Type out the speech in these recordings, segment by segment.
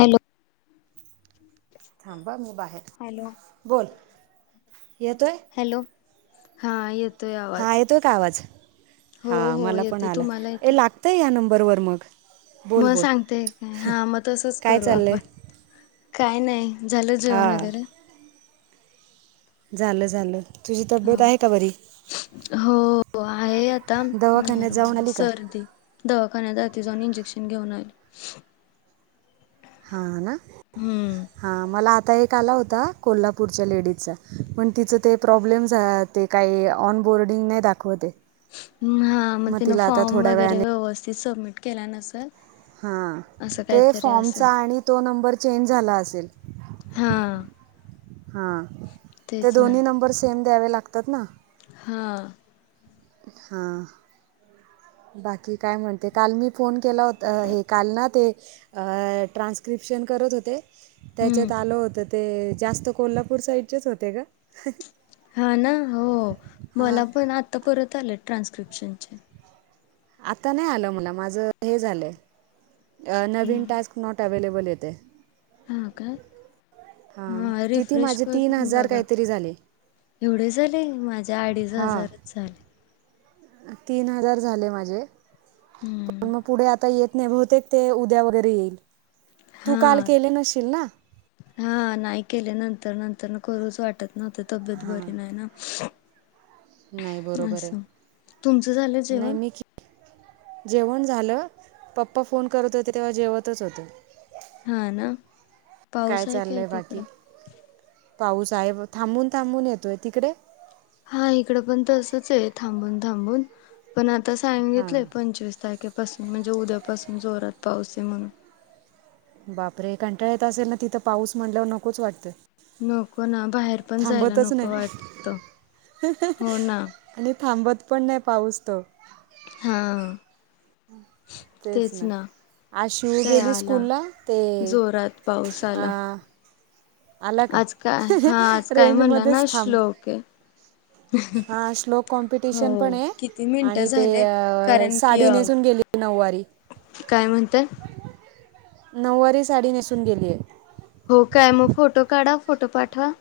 Hello. थांबा हा मी बाहेर.. हॅलो बोल येतोय. हॅलो हा येतोय हां आवाज. येतोय का आवाज.. हो हा हो मला पण येते आला.. तुम्हाला येते लागतंय या नंबरवर मग. बोल मग बोल सांगते.. काय नाही हा मग तसच काय करू चाललं आपण आहे काय नाही. झालं जेवण वगैरे? हां झालं झालं.. तुझी हो तब्येत आहे का बरी? हो आहे आता.. दवाखान्यात जाऊन नॉर्मल आली का सर्दी- दवाखान्यात जाते.. जाऊन इंजेक्शन घेऊन आले. हा ना. हम्म.. हा मला आता एक आला होता कोल्हापूरच्या लेडीजचा पण तिचं ते प्रॉब्लेम झा ते. काही ऑन बोर्डिंग नाही दाखवते. हा मग तिन तिला आता फॉर्म थोड्या वगैरे वेळाने व्यवस्थित सबमिट केला नसेल हां असं ते काहीतरी असं फॉर्मचा आणि तो नंबर चेंज झाला असेल. हा हा.. ते तेच ना दोन्ही नंबर सेम द्यावे लागतात ना. हा.. हा.. बाकी काय म्हणते? काल मी फोन केला होता हे काल ना ते. अ ट्रान्स्क्रिप्शन करत होते. हम्म त्याच्यात आल होत ते जास्त कोल्हापूर साईडचेच होते ग हा ना हो मला पण आता परत आले ट्रान्सक्रिप्शनचे. आता नाही आलं मुला माझं हे झालंय नवीन हम्म. टास्क. नॉट अवेलेबल येत आहे. हा का.. हां हा किती रिफ्रेश माझे तीन करून हजार बघा. काहीतरी झाले एवढे झाले माझे अडीच हां हजारच झाले. तीन हजार झाले माझे हम्म. पण मग पुढे आता येत. नाही बहुतेक ते उद्या वगैरे येईल तू काल हा. केले नशील ना. हा नाही केले नंतर नंतर करूच वाटत. ना ते तब्येत बरी नाही ना. नाही बरोबर असं.. आहे तुमचं झालं नाही जेवण? मी जेवण झालं.. पप्पा फोन करत होते तेव्हा जेवतच होते. हा ना.. पाऊस आहे काय चाललंय बाकी तिकडं? पाऊस आहे.. थांबून थांबून येतोय. तिकडे? हा इकडे पण तसच आहे.. थांबून थांबून पण आता हां सांगितलंय पंचवीस तारखे. पासून म्हणजे उद्यापासून जोरात पाऊस आहे म्हणून. बापरे कंटाळ येत असेल ना तिथं पाऊस म्हटल्यावर नकोच वाटतं. नको ना बाहेर पण जायला थांबतच नको नाही वाटत हो ना. आणि थांबत पण नाही पाऊस तो. हा तेच ना. आज शिव ते काय गेली आला.. स्कूलला ते जोरात पाऊस आ, आला. आला का? आज काय हा आज काय म्हणला ना रेंजमध्येच थांब. श्लोक आहे हा श्लोक कॉम्पिटिशन हो पण आहे.. किती मिनिटं आणि ते झाले कारण की साडी अ नेसून गेली नऊवारी. काय म्हणता? नऊवारी साडी नेसून गेली आहे. हो काय मग फोटो काढा. फोटो पाठवा.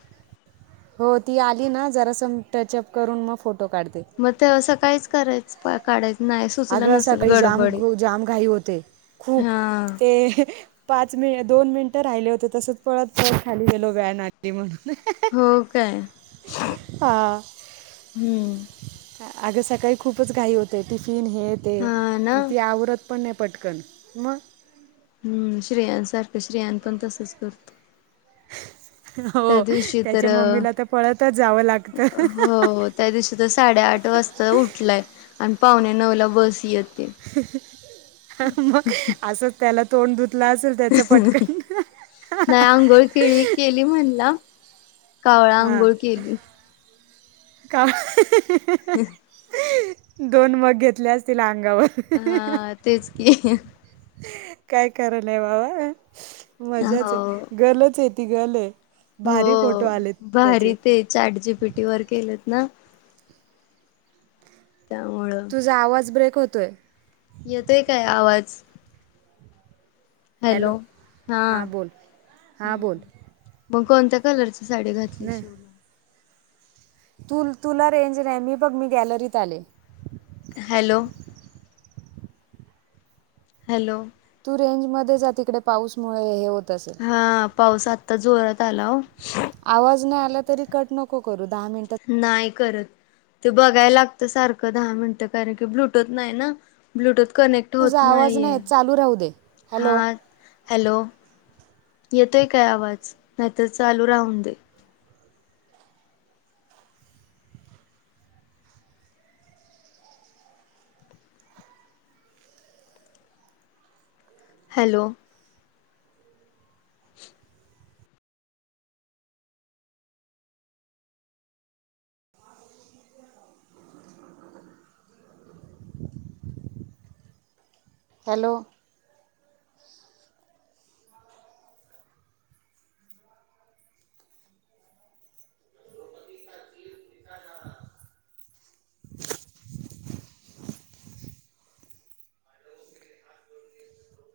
हो ती आली ना जरा सम टचअप करून मग फोटो काढते. मग ते सकाळीच करायच. आग सकाळी जाम जामघाई होते. खूप हा ते. पाच मि दोन मिनिटं राहिले होते तसंच पळत पळत खाली गेलो व्हॅन आली. आली होती. म्हणून हो काय हा. हम्म आग सकाळी खूपच घाई होते. टिफिन हे ते हा ना ती आवरत. पण नाही, पटकन मग. हम्म, श्रेयांन सारखं श्रेयान पण तसच करतो. त्या हो दिवशी तर त्याच्या मम्मीला तर पळतच जावं लागतं. हो. त्या दिवशी तर साडेआठ वाजता उठलाय आणि पावणे नऊ ला बस येत. मग अस त्याला तोंड धुतला असच. अंहा हं नाही आंघोळ केळी केली म्हणला. कावळा अंघोळ केली. कावळा ही ही ही- हं दोन मग घेतले असतील अंगावर हा तेच की काय खरं नाही बाबा मजाच हो गलच ये ती गल ये हो भारी ते चॅट जी पी टी वर केलात ना. त्यामुळं तुझा आवाज ब्रेक होतोय. येतोय काय आवाज? हॅलो हा हां बोल हां बोल हम्म- मग कोणत्या कलरची साडी घातली शिवला तुल तुला रेंज नाही मी बघ मी गॅलरीत आले. हॅलो.... हॅलो.... तू रेंज मध्ये जा तिकडे पाऊसमुळे हे होत असेल हा पाऊस आत्ता जोरात आला ओ आवाज नाही आला तरी कट नको करू दहा मिनिटात नाही करत. ते बघायला लागत सारखं दहा मिनटं कारण की ब्लूटूथ नाही ना ब्लूटूथ कनेक्ट. होत तुझा आवाज नाहीये. नाही येत, चालू राहू दे हॅलो हा हॅलो येतोय काय आवाज नाहीतर चालू राहून दे. Hello.... hello....